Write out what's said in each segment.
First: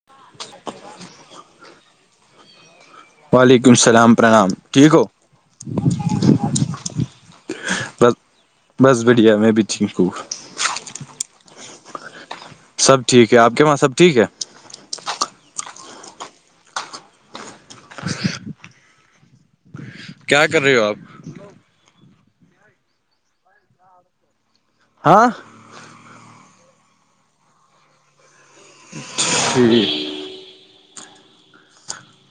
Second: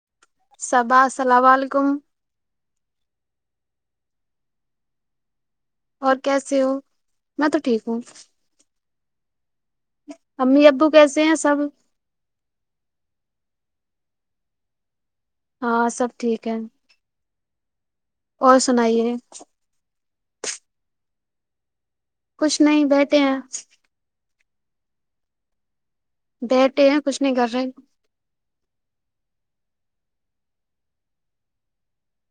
ہ [inaudible] صبا السلام علیکم وعلیکم السلام پرنام ٹھیک ہو اور کیسے ہو میں تو ٹھیک ہوں بس بس بڑھیا میں بھی ٹھیک ہوں امی ابو کیسے ہیں سب سب ٹھیک ہے آپ کے وہاں سب ٹھیک ہے ہاں سب ٹھیک ہے اور سنائیے کیا کر رہے ہو آپ کچھ نہیں بیٹھے ہیں ہاں بیٹھے ہیں کچھ نہیں کر رہے ج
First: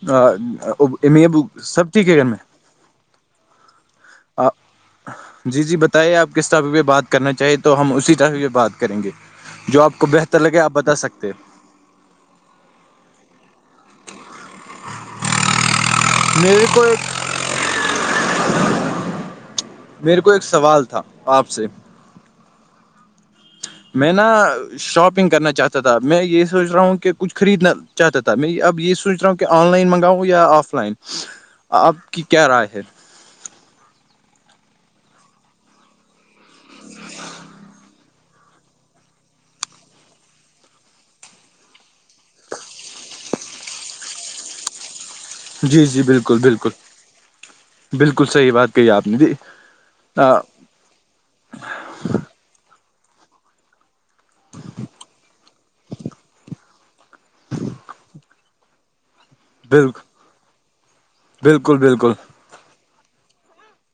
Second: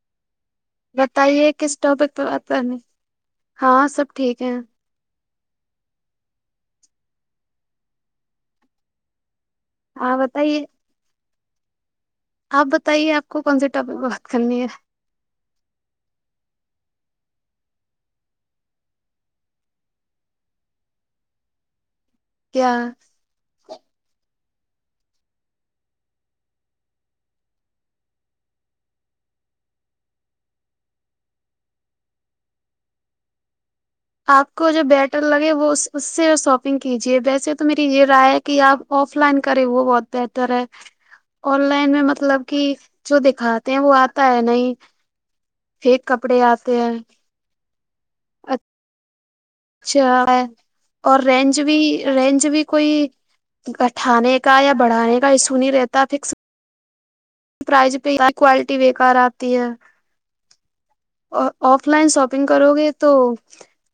ہ [unintelligible] بتائیے کس ٹاپک پہ بات کرنی ہاں سب ٹھیک ہے جی جی بتائیے آپ کس طٹح پہ بات کرنا چاہیے تو ہم اسی ٹاپک پہ بات کریں گے جو آپ کو ہاں بہتر لگے بتائیے آپ بتا سکتے آپ بتائیے آپ کو کون سے ٹاپک میں بات کرنی ہے میرے کو ایک میرے کو ایک سوال تھا آپ سے کیا میں نا شاپنگ کرنا چاہتا تھا میں یہ سوچ رہا ہوں کہ کچھ خریدنا چاہتا تھا میں اب یہ سوچ رہا ہوں کہ آن لائن منگاؤں یا آف لائن آپ کی کیا رائے ہے آپ کو جو بیٹر لگے وہ اس سے شاپنگ کیجیے ویسے تو میری یہ رائے کہ آپ آف لائن کریں وہ بہت بہتر ہے آن لائن میں مطلب کہ جو دکھاتے ہیں وہ آتا ہے نہیں جی جی فیک بالکل کپڑے بالکل آتے ہیں بالکل صحیح بات کہی ہے آپ نے ج اچھا اور رینج بھی رینج بھی کوئی کٹھانے کا یا بڑھانے کا ایشو نہیں رہتا فکس پرائز پہ کوالٹی بےیکار آتی ہے بالکل اور بالکل آف لائن بالکل شاپنگ کرو گے تو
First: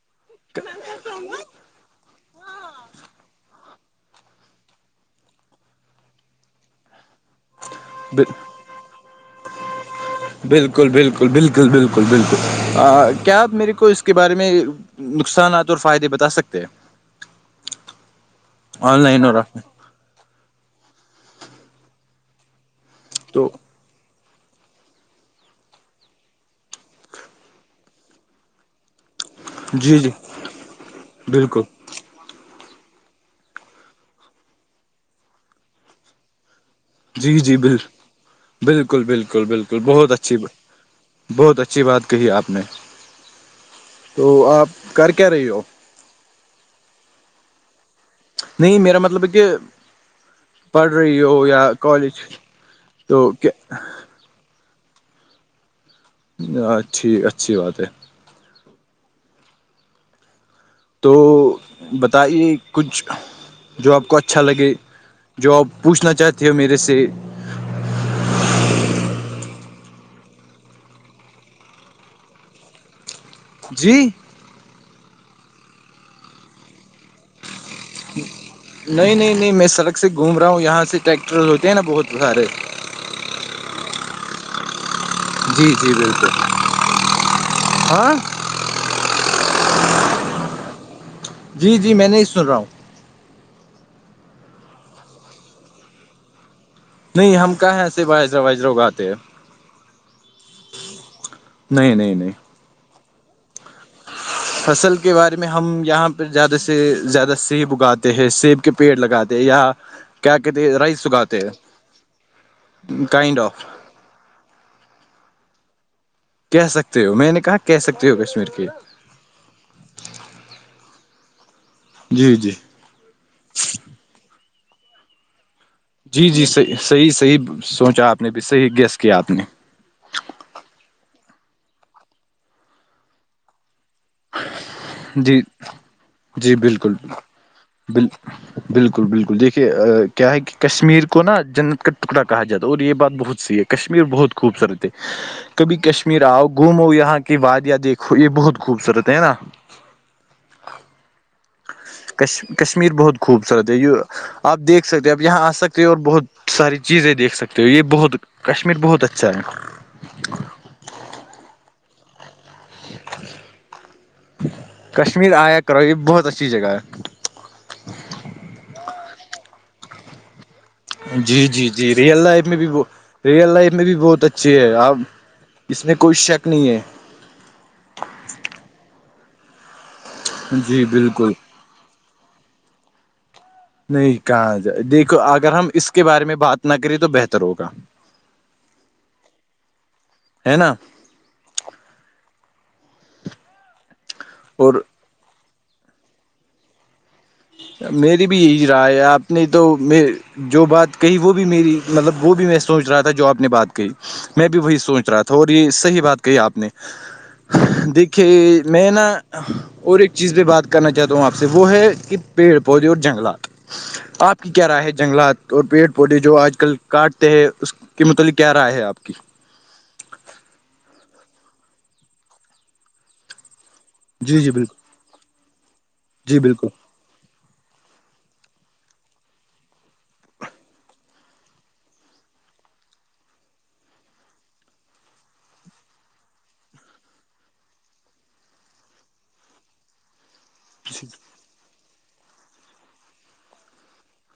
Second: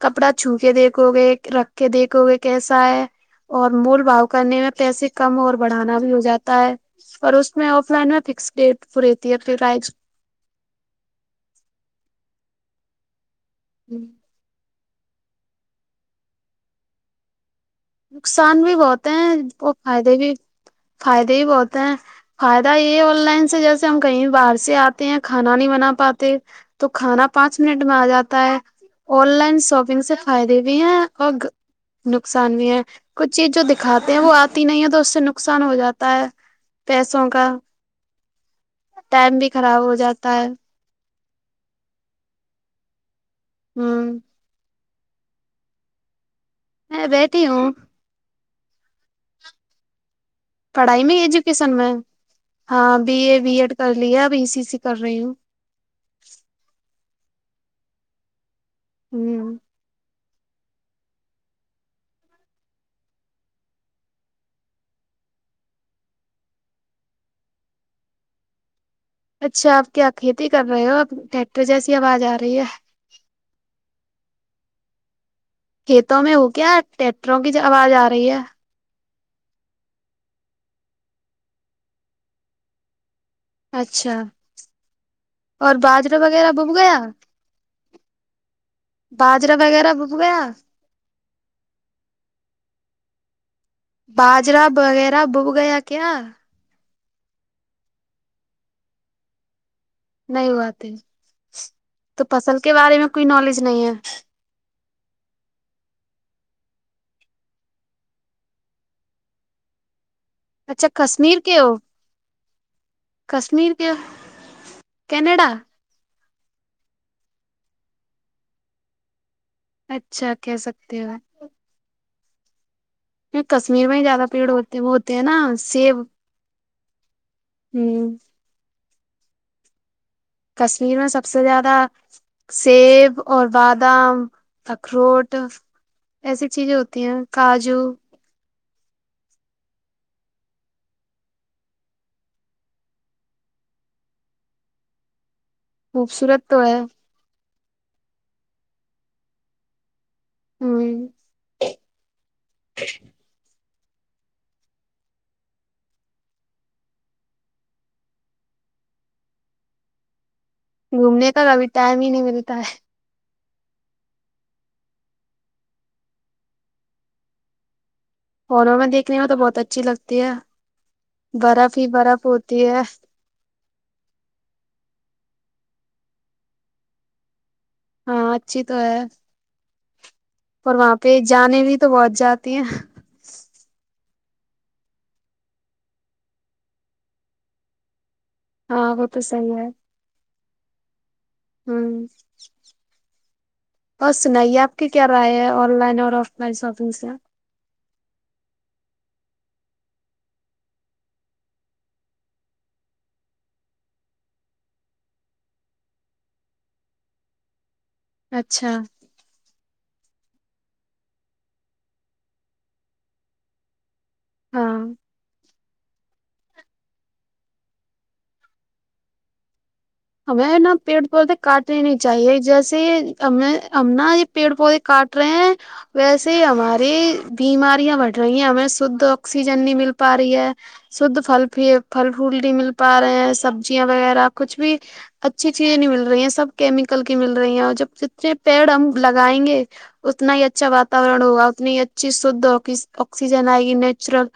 کپڑا چھو کے دیکھو گے رکھ کے دیکھو گے کیسا ہے اور مول بھؤ کرنے میں پیسے کم اور بڑھانا بھی ہو جاتا ہے اور اس میں آف لائن میں بالکل فکس ڈیٹ پ رہیتی ہے پھر رائز بالکل بالکل بالکل بالکل بالکل کیا آپ میرے کو اس کے بارے میں نقصانات اور فائدے بتا سکتے ہیں نقصان بھی آن بہت لائن ہیں اور آف لائن وہ فائدے بھی فائدے ہی بہتے ہیں فائدہ یہ آن لائن تو سے جیسے ہم کہیں باہر سے آتے ہیں کھانا نہیں بنا پاتے تو کھانا پانچ منٹ میں آ جاتا ہے آن لائن جی شاپنگ جی سے فائدے بھی ہیں اور بالکل نقصان بھی ہے کچھ چیز جو دکھاتے ہیں وہ آتی نہیں ہے تو اس سے نقصان ہو جاتا ہے پیسوں جی کا جی بال بالکل ٹائم بالکل بھی بالکل خراب ہو بہت جاتا اچھی ہے بات بہت اچھی بات کہی آپ نے ہوں تو آپ کر کیا رہی ہو میں بتی ہوں نہیں میرا مطلب کہ پڑھ پڑھائی میں رہی ہو یا ایجوکیشن میں کالج ہاں بی تو اے بی ایڈ کر ل اب ای سی سی کر رہی ہوں ٹھیک اچھی بات ہے ہوں تو بتائیے کچھ جو آپ کو اچھا لگے جو آپ پوچھنا چاہتے ہو میرے سے اچھا آپ کیا کھیتی کر رہے ہو اب ٹریکٹر جیسی آواز آ رہی ہے جی کھیتوں میں ہو کیا ٹیکٹروں کی آواز آ رہی ہے نہیں نہیں نہیں میں سڑک سے گھوم رہا ہوں یہاں سے ٹریکٹر ہوتے ہیں نا بہت سارے اچھا جی اور جی بادرو بالکل وغیرہ بک گیا ہاں باجرا وغیرہ بب گیا جی جی میں نہیں سن رہا ہوں باجرا وغیرہ بب گیا کیا نہیں ہم کہاں ہیں ایسے وارا وائجرا اگاتے نہیں ہواتے نہیں نہیں تو نہیں فصل کے بارے میں کوئی نالج نہیں ہے فصل کے بارے میں ہم یہاں پہ زیادہ سے زیادہ سیب اگاتے ہیں سیب کے پیڑ لگاتے یا کیا کہتے اچھا رائس سکھاتے کشمیر کے ہو کائنڈ آف کشمیر کینیڈا کہہ سکتے ہو میں نے کہا کہہ سکتے ہو کشمیر کے اچھا کہ سکتے ہو جی جی کی کشمیر میں ہی زیادہ پیڑ ہوتے وہ ہوتے ہیں نا سیب جی جی صحیح صحیح صحیح ہ سوچا آپ نے بھی صحیح گیسٹ کیا آپ نے کشمیر میں سب سے زیادہ سیب اور بادام اخروٹ جی ایسی جی چیزیں بالکل ہوتی ہیں کاجو بال بالکل بالکل دیکھیے کیا ہے کہ کشمیر کو نا جنت کا ٹکڑا کہا جاتا ہے اور یہ بات بہت صی ہے کشمیر بہت خوبصورت ہے [inaudible] کبھی کشمیر آؤ خوبصورت تو ہے گھومو یہاں کی وادیا دیکھو یہ بہت خوبصورت ہے ہے نا ہوں کش کشمیر بہت خوبصورت ہے یہ آپ دیکھ سکتے ہو اپ یہاں آ سکتے ہو اور بہت ساری چیزیں دیکھ سکتے ہو یہ بہت کشمیر بہت اچھسائ گھومنے کا کبھی ٹائم ہی نہیں ملتا ہے کشمیر آیا کرو یہ بہت اچھی جگہ ہے ہنو میں دیکھنے میں تو بہت اچھی لگتی ہے جی جی برف ہی جی ریئل برف لائف میں ہوتی بھی ہے وہ ریئل لائف میں بھی بہت اچھی ہے اپ اس میں کوئی شک نہیں ہے ہاں اچھی تو ہے اور جی وہاں پہ بالکل جانے بھی تو بہت جاتی ہیں نہیں کہاں جائے دیکھو اگر ہم اس کے بارے میں بات نہ کریں تو بہتر ہوگا ہاں وہ توسند ہے ہے نا ہوں اور سنائیے آپ اور کے کیا رہا ہے آن لائن اور آف لائن شاپنگ سے میری بھی یہی رائے ہے آپ نے تو میں جو بات کہی وہ بھی میری مطلب وہ بھی میں سوچ رہا تھا جو آپ نے بات کہی میں بھی وہی سوچ رہا تھا اور یہ صحیح بات کہی آپ نے دیکھیے کہ اچھا میں نا اور ایک چیز پہ بات کرنا چاہتا ہوں آپ سے وہ ہے کہ پیڑ پودے اور جنگلات آپ کی کیا ہاں رائے ہے جنگلات اور پیڑ پودے جو آج کل کاٹتے ہیں اس کے متعلق کیا رائے ہے آپ کی ہمیں نا پیڑ پودے کاٹنے نہیں چاہیے جیسے ہمیں ہم نا یہ جی جی پیڑ بالکل پودے کاٹ رہے ہیں ویسے جی ہی بالکل ہماری بیماریاں بڑھ رہی ہیں ہمیں شدھ آکسیجن نہیں مل پا رہی ہے شدھ پھل پ پھل پھول بھی مل پا رہے ہیں سبزیاں وغیرہ کچھ بھی اچھی چیزیں نہیں مل رہی ہیں سب کیمیکل کی مل رہی ہیں اور جب جتنے پیڑ ہم لگائیں گے اتنا ہی اچھا واورن ہوگا اتنی ہی اچھی شھ آکسیجن آئے گی نیچرل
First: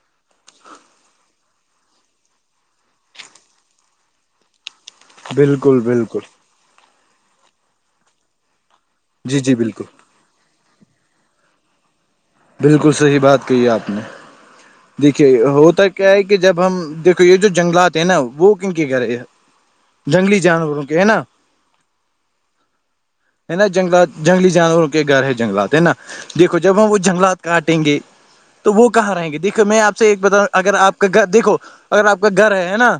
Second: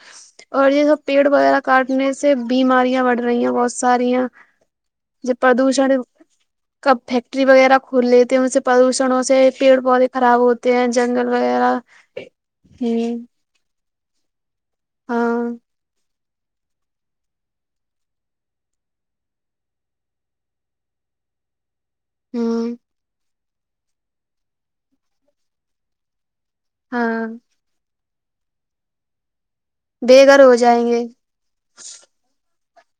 اور یہ س پیڑ وغیرہ کاٹنے سے بیماریاں بڑھ رہی ہیں بہت ساریاں جب بالکل پردوشن بالکل کب فیکٹری وغیرہ کھول لیے تھے ان سے پردوشن چڑوں سے جی جی پیڑ بالکل پودے خراب ہوتے ہیں جنگل وغیرہ ہ بالکل صحیح بات کہی ہے آپ نے دیکھیے ہاں ہوتا کیا ہے کہ جب ہم دیکھو یہ جو جنگلات ہیں نا وہ کن کے گے جنگلی جانوروں کے ہے نا ہوں ہےا جنگلات جنگلی جانوروں کے گھر ہے جنگات ہے نا دیکھو جب ہم وہ ہاں جنگلات کاٹیں گے تو وہ کہاں رہیں گے دیکھ میں آپ سے ایک بےگھر بتا ہو اگر جائیں آپ گے کا گھر دیکھو اگر آپ کا گھر ہے ہے نا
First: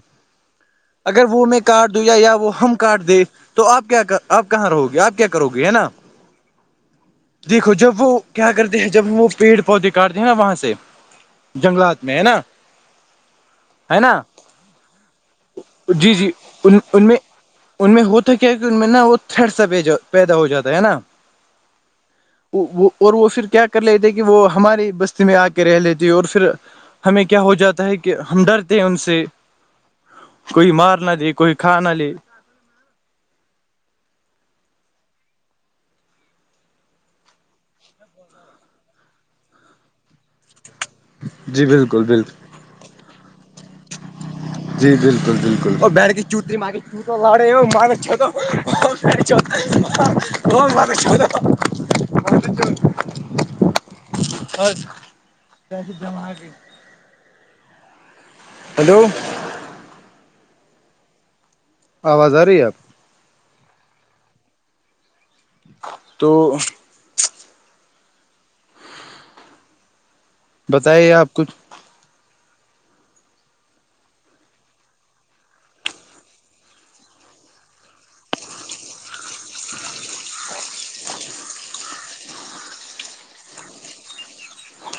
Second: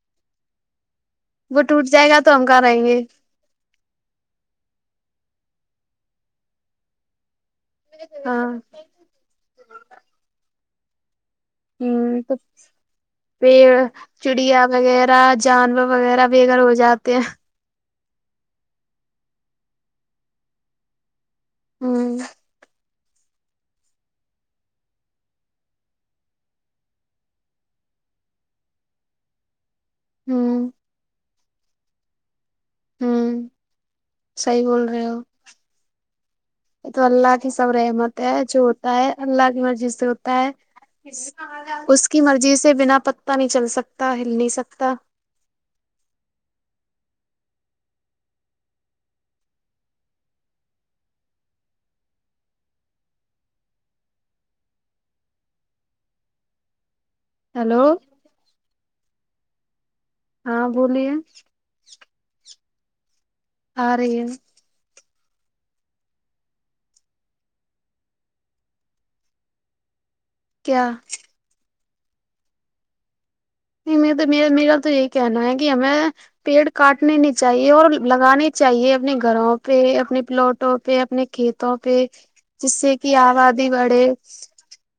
اگر وہ میں ٹوٹ کاٹ دوں جائے یا گا یا تو وہ کہاں ہم رہیں گے کاٹ دیں تو آپ کیا آپ کہاں رہو گے آپ کیا کرو گی ہے نا دیکھو جب وہ ہاں کیا کرتے ہیں جب وہ پیڑ پودے کاٹتے ہیں نا وہاں سے جنگات میں ہے ہ تو نا پیڑ ہے نا چڑیا وغیرہ جانور جی وغیرہ جی بغیر ہو ان ان جاتے میں ہیں ان میں ہوتا کیا کہ ان میں نا وہ تھر سا پیدا ہو جاتا ہے نا ہ وہ اور وہ پھر کیا کر لی تھے کہ وہ ہماری بستی میں آ کے رہ لیتے اور پھر ہمیں کیا ہو جاتا ہے کہ ہم ڈرتے ہیں ان سے کوئی ہ مار نہ دے کوئی کھ نہ دے ہوں صحی بول رہے ہو یہ تو اللہ کی سب رحمت ہے جو ہوتا ہے اللہ کی مرضی سے ہوتا ہے جی بالکل اس کی بالکل مرضی سے بنا پتا نہیں چل سکتا ہل نہیں سکتا جی بالکل بالکل اور بیڑ کی چوتری مانگ لڑے مار دو مان دو کیا دماغ ہیلو ہیلو ہاں بولیے آواز آ رہی ہے آپ آ رہے تو کیا بتائیے آپ کچھ نہیں میں تو م میرا تو یہی کہنا ہے کہ ہمیں پیڑ کاٹنے نہیں چاہیے اور لگانے چاہیے اپنے گھروں پہ اپنے پلاٹوں پہ اپنے کھیت پہ جس سے کہ آبادی بڑھے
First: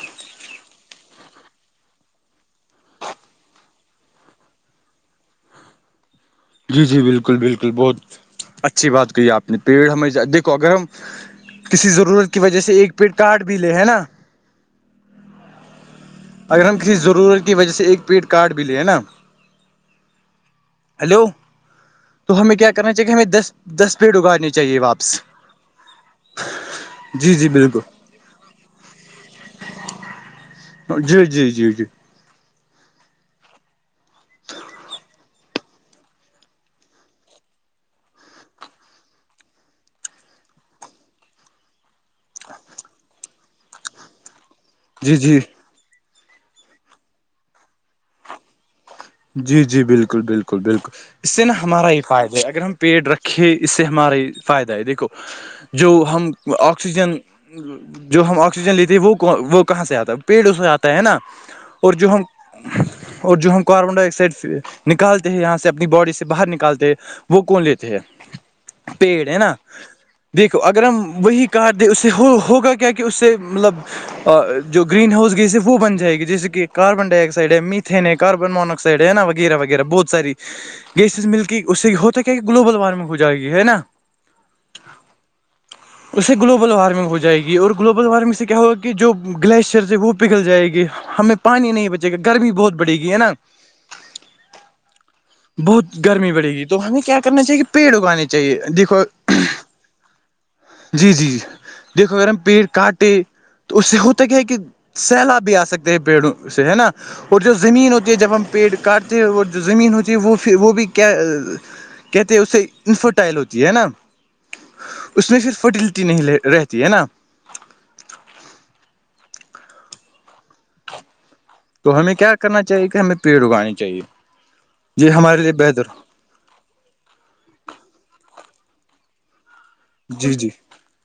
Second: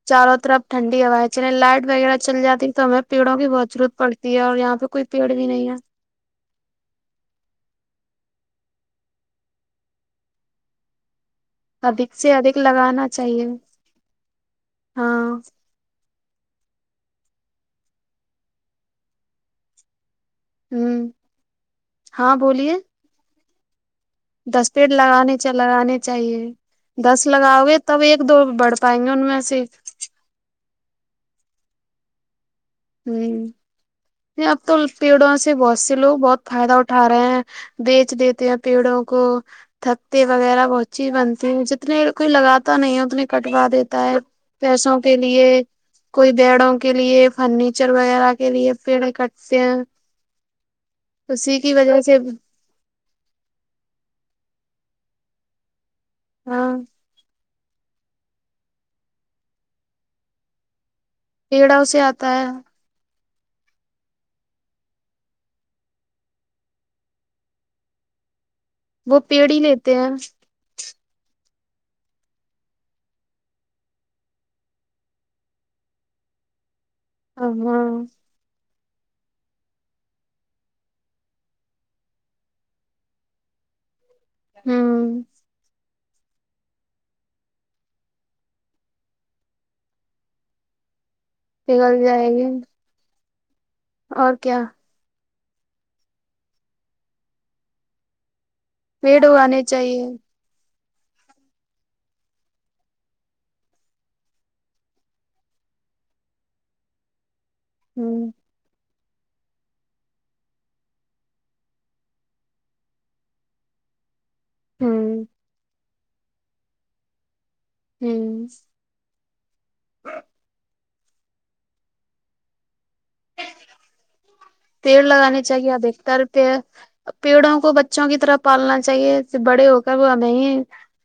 چاروں طرف ٹھنڈی ہوا ہے چل لائٹ وغیرہ چل جاتی تو ہمیں پیڑوں بھی بہت ضرورت پڑتی ہے اور یہاں پہ کوئی پیڑ بھی نہیں ہے جی جی بالکل بالکل بہت اچھی بات کہی آپ نے پیڑ ہمیں دیکھو اگر ہم کسی ادھک ضرورت کی ادھک وجہ سے ایک لگانا پیٹ کاڈ چاہیے بھی لے ہے نا ہاں اگر ہم کسی ضرورت کی وجہ سے ایک پیٹ کاڈ بھی لے ہیں نا ہوں ہیلو ہاں تو ہمیں کیا بولیے کرنا چاہیے ہمیں دس دس پیڑ اگا دس پیٹ لگانے لگانے چاہیے دس جی جی لگاؤ گے تب بالکل ایک دو بڑ بائ میں جی جی جی جی ہوں یہ اب تو پیڑوں سے بہت سے لوگ بہت فائدہ اٹھا رہے ہیں بیچ دیتے ہیں پیڑوں کو تھتے وغیرہ بہت چیز بنتی ہیں جتنے کوئی لگاتا نہیں ہے اتنے کٹوا دیتا ہے پیسوں جی کے جی لیے کوئی بیڑوں کے لیے فرنیچر وغیرہ کے لیے پیڑ کٹتے جی ہیں جی بالکل بالکل بالکل اس سے نا اسی کی ہمارا وجہ یہ سے فائدہ ہے اگر ہم پیٹ رکھے اس سے ہمارا فائدہ ہے دیکھو جو ہم ہاں آکسیجن جو ہم آکسیجن لیتے وہ وہ کہاں سے آتا ہے پیڑ اس سے آتا ہے نا پیڑوں اور سے جو ہم آتا ہے اور جو ہم کاربن ڈائی آکسائڈ نکالتے ہیں یہاں سے اپنی باڈی سے باہر نکالتے ہیں وہ کون لیتے ہے وہ پیڑ ہے نا ہی لیتے ہیں دیک کہ اگر ہم وہی کار دیں اس سے ہو ہوگا کیا کہ اس سے مطلب اور جو گرین ہاؤس گ صرف وہ بن جائے گی جیسے کہ کاربن ڈائی ہاں آکسائڈ ہے میتین ہے کاربن مونکسائڈ ہے نا وغیرہ وغیرہ بہت ساری گیسز ملک اس سے ہوتا کیا کہ گلوبل وارمنگ ہو جائے گی ہے نا ہاں اس سے گلوبل وارمنگ ہو جائے گی اور گلوبل وارمنگ سے کیا ہوگا کہ جو گلیشئرس ہیں وہ پگھل جائے گی ہمیں پانی نہیں پگل بچے گا جائے گی گرمی بہت بڑے گی ہے نا اور کیا بہت گرمی پڑے گی تو ہمیں کیا کرنا چاہیے پیڑ اگانے چاہیے دیکھو پیڑ اگانے چاہیے جی جی جی دیکھو ارم پیٹ کٹ ہے تو اس سے ہوتا کیا ہے کہ سیلاب بھی آ سکتے ہیں پیڑوں سے ہے نا اور جو زمین ہ ہوتی جب ہم پیڑ کاٹتے ہیں وہ جو زمین ہوتی ہے وہ وہ بھی کیا کہتے ہیں اسے انفرٹائل ہوتی ہے نا ہ اس میں پھر فرٹیلٹی نہیں رہتی ہے نا ہوں تو ہمیں کیا کرنا چاہیے کہ ہمیں پیڑ اگانی چاہیے جی ہمارے لیے بہتر تر پیڑوں کو بچوں کی طرف پالنا چاہیے بڑے ہو کر وہ جی جی نہیں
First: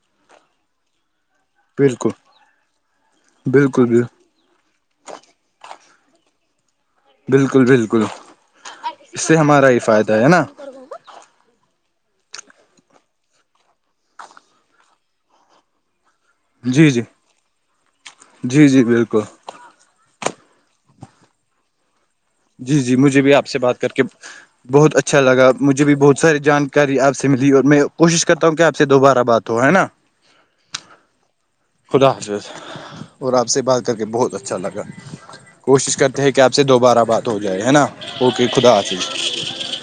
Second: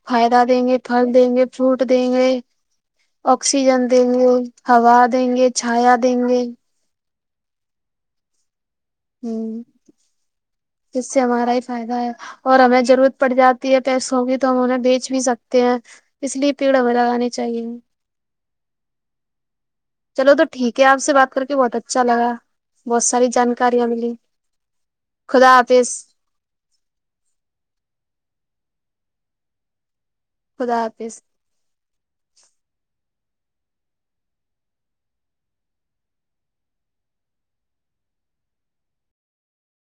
فائدہ دیں گے پھل دیں گے فروٹ بالکل دیں گے آکسیجن بالکل دیں گے ہوا دیں گے چھایا دیں گے بالکل بالکل اس سے ہمارا ہی فائدہ ہے نا جس سے ہمارا ہی فائدہ ہے اور ہمیں ضرورت پڑ جاتی ہے پیسوں کی تو ہم انہیں بیچ بھی سکتے ہیں اس لیے پیڑا جی میں جی لگانے چاہیے جی جی بالکل چلو تو ٹھیک ہے آپ سے بات کر کے بہت اچھا لگا جی جی بہت مجھے ساری بھی آپ سے بات جانکاریاں کر کے ملی بہت اچھا لگا خدا مجھے بھی حافظ بہت ساری جانکاری آپ سے ملی اور میں کوشش کرتا ہوں کہ آپ سے دوبارہ بات ہو ہے نا خدا حافظ خدا حافظ اور آپ سے بات کر کے بہت اچھا لگا کوشش کرتے ہیں کہ آپ سے دوبارہ بات ہو جائے ہے نا اوکے خدا حافظ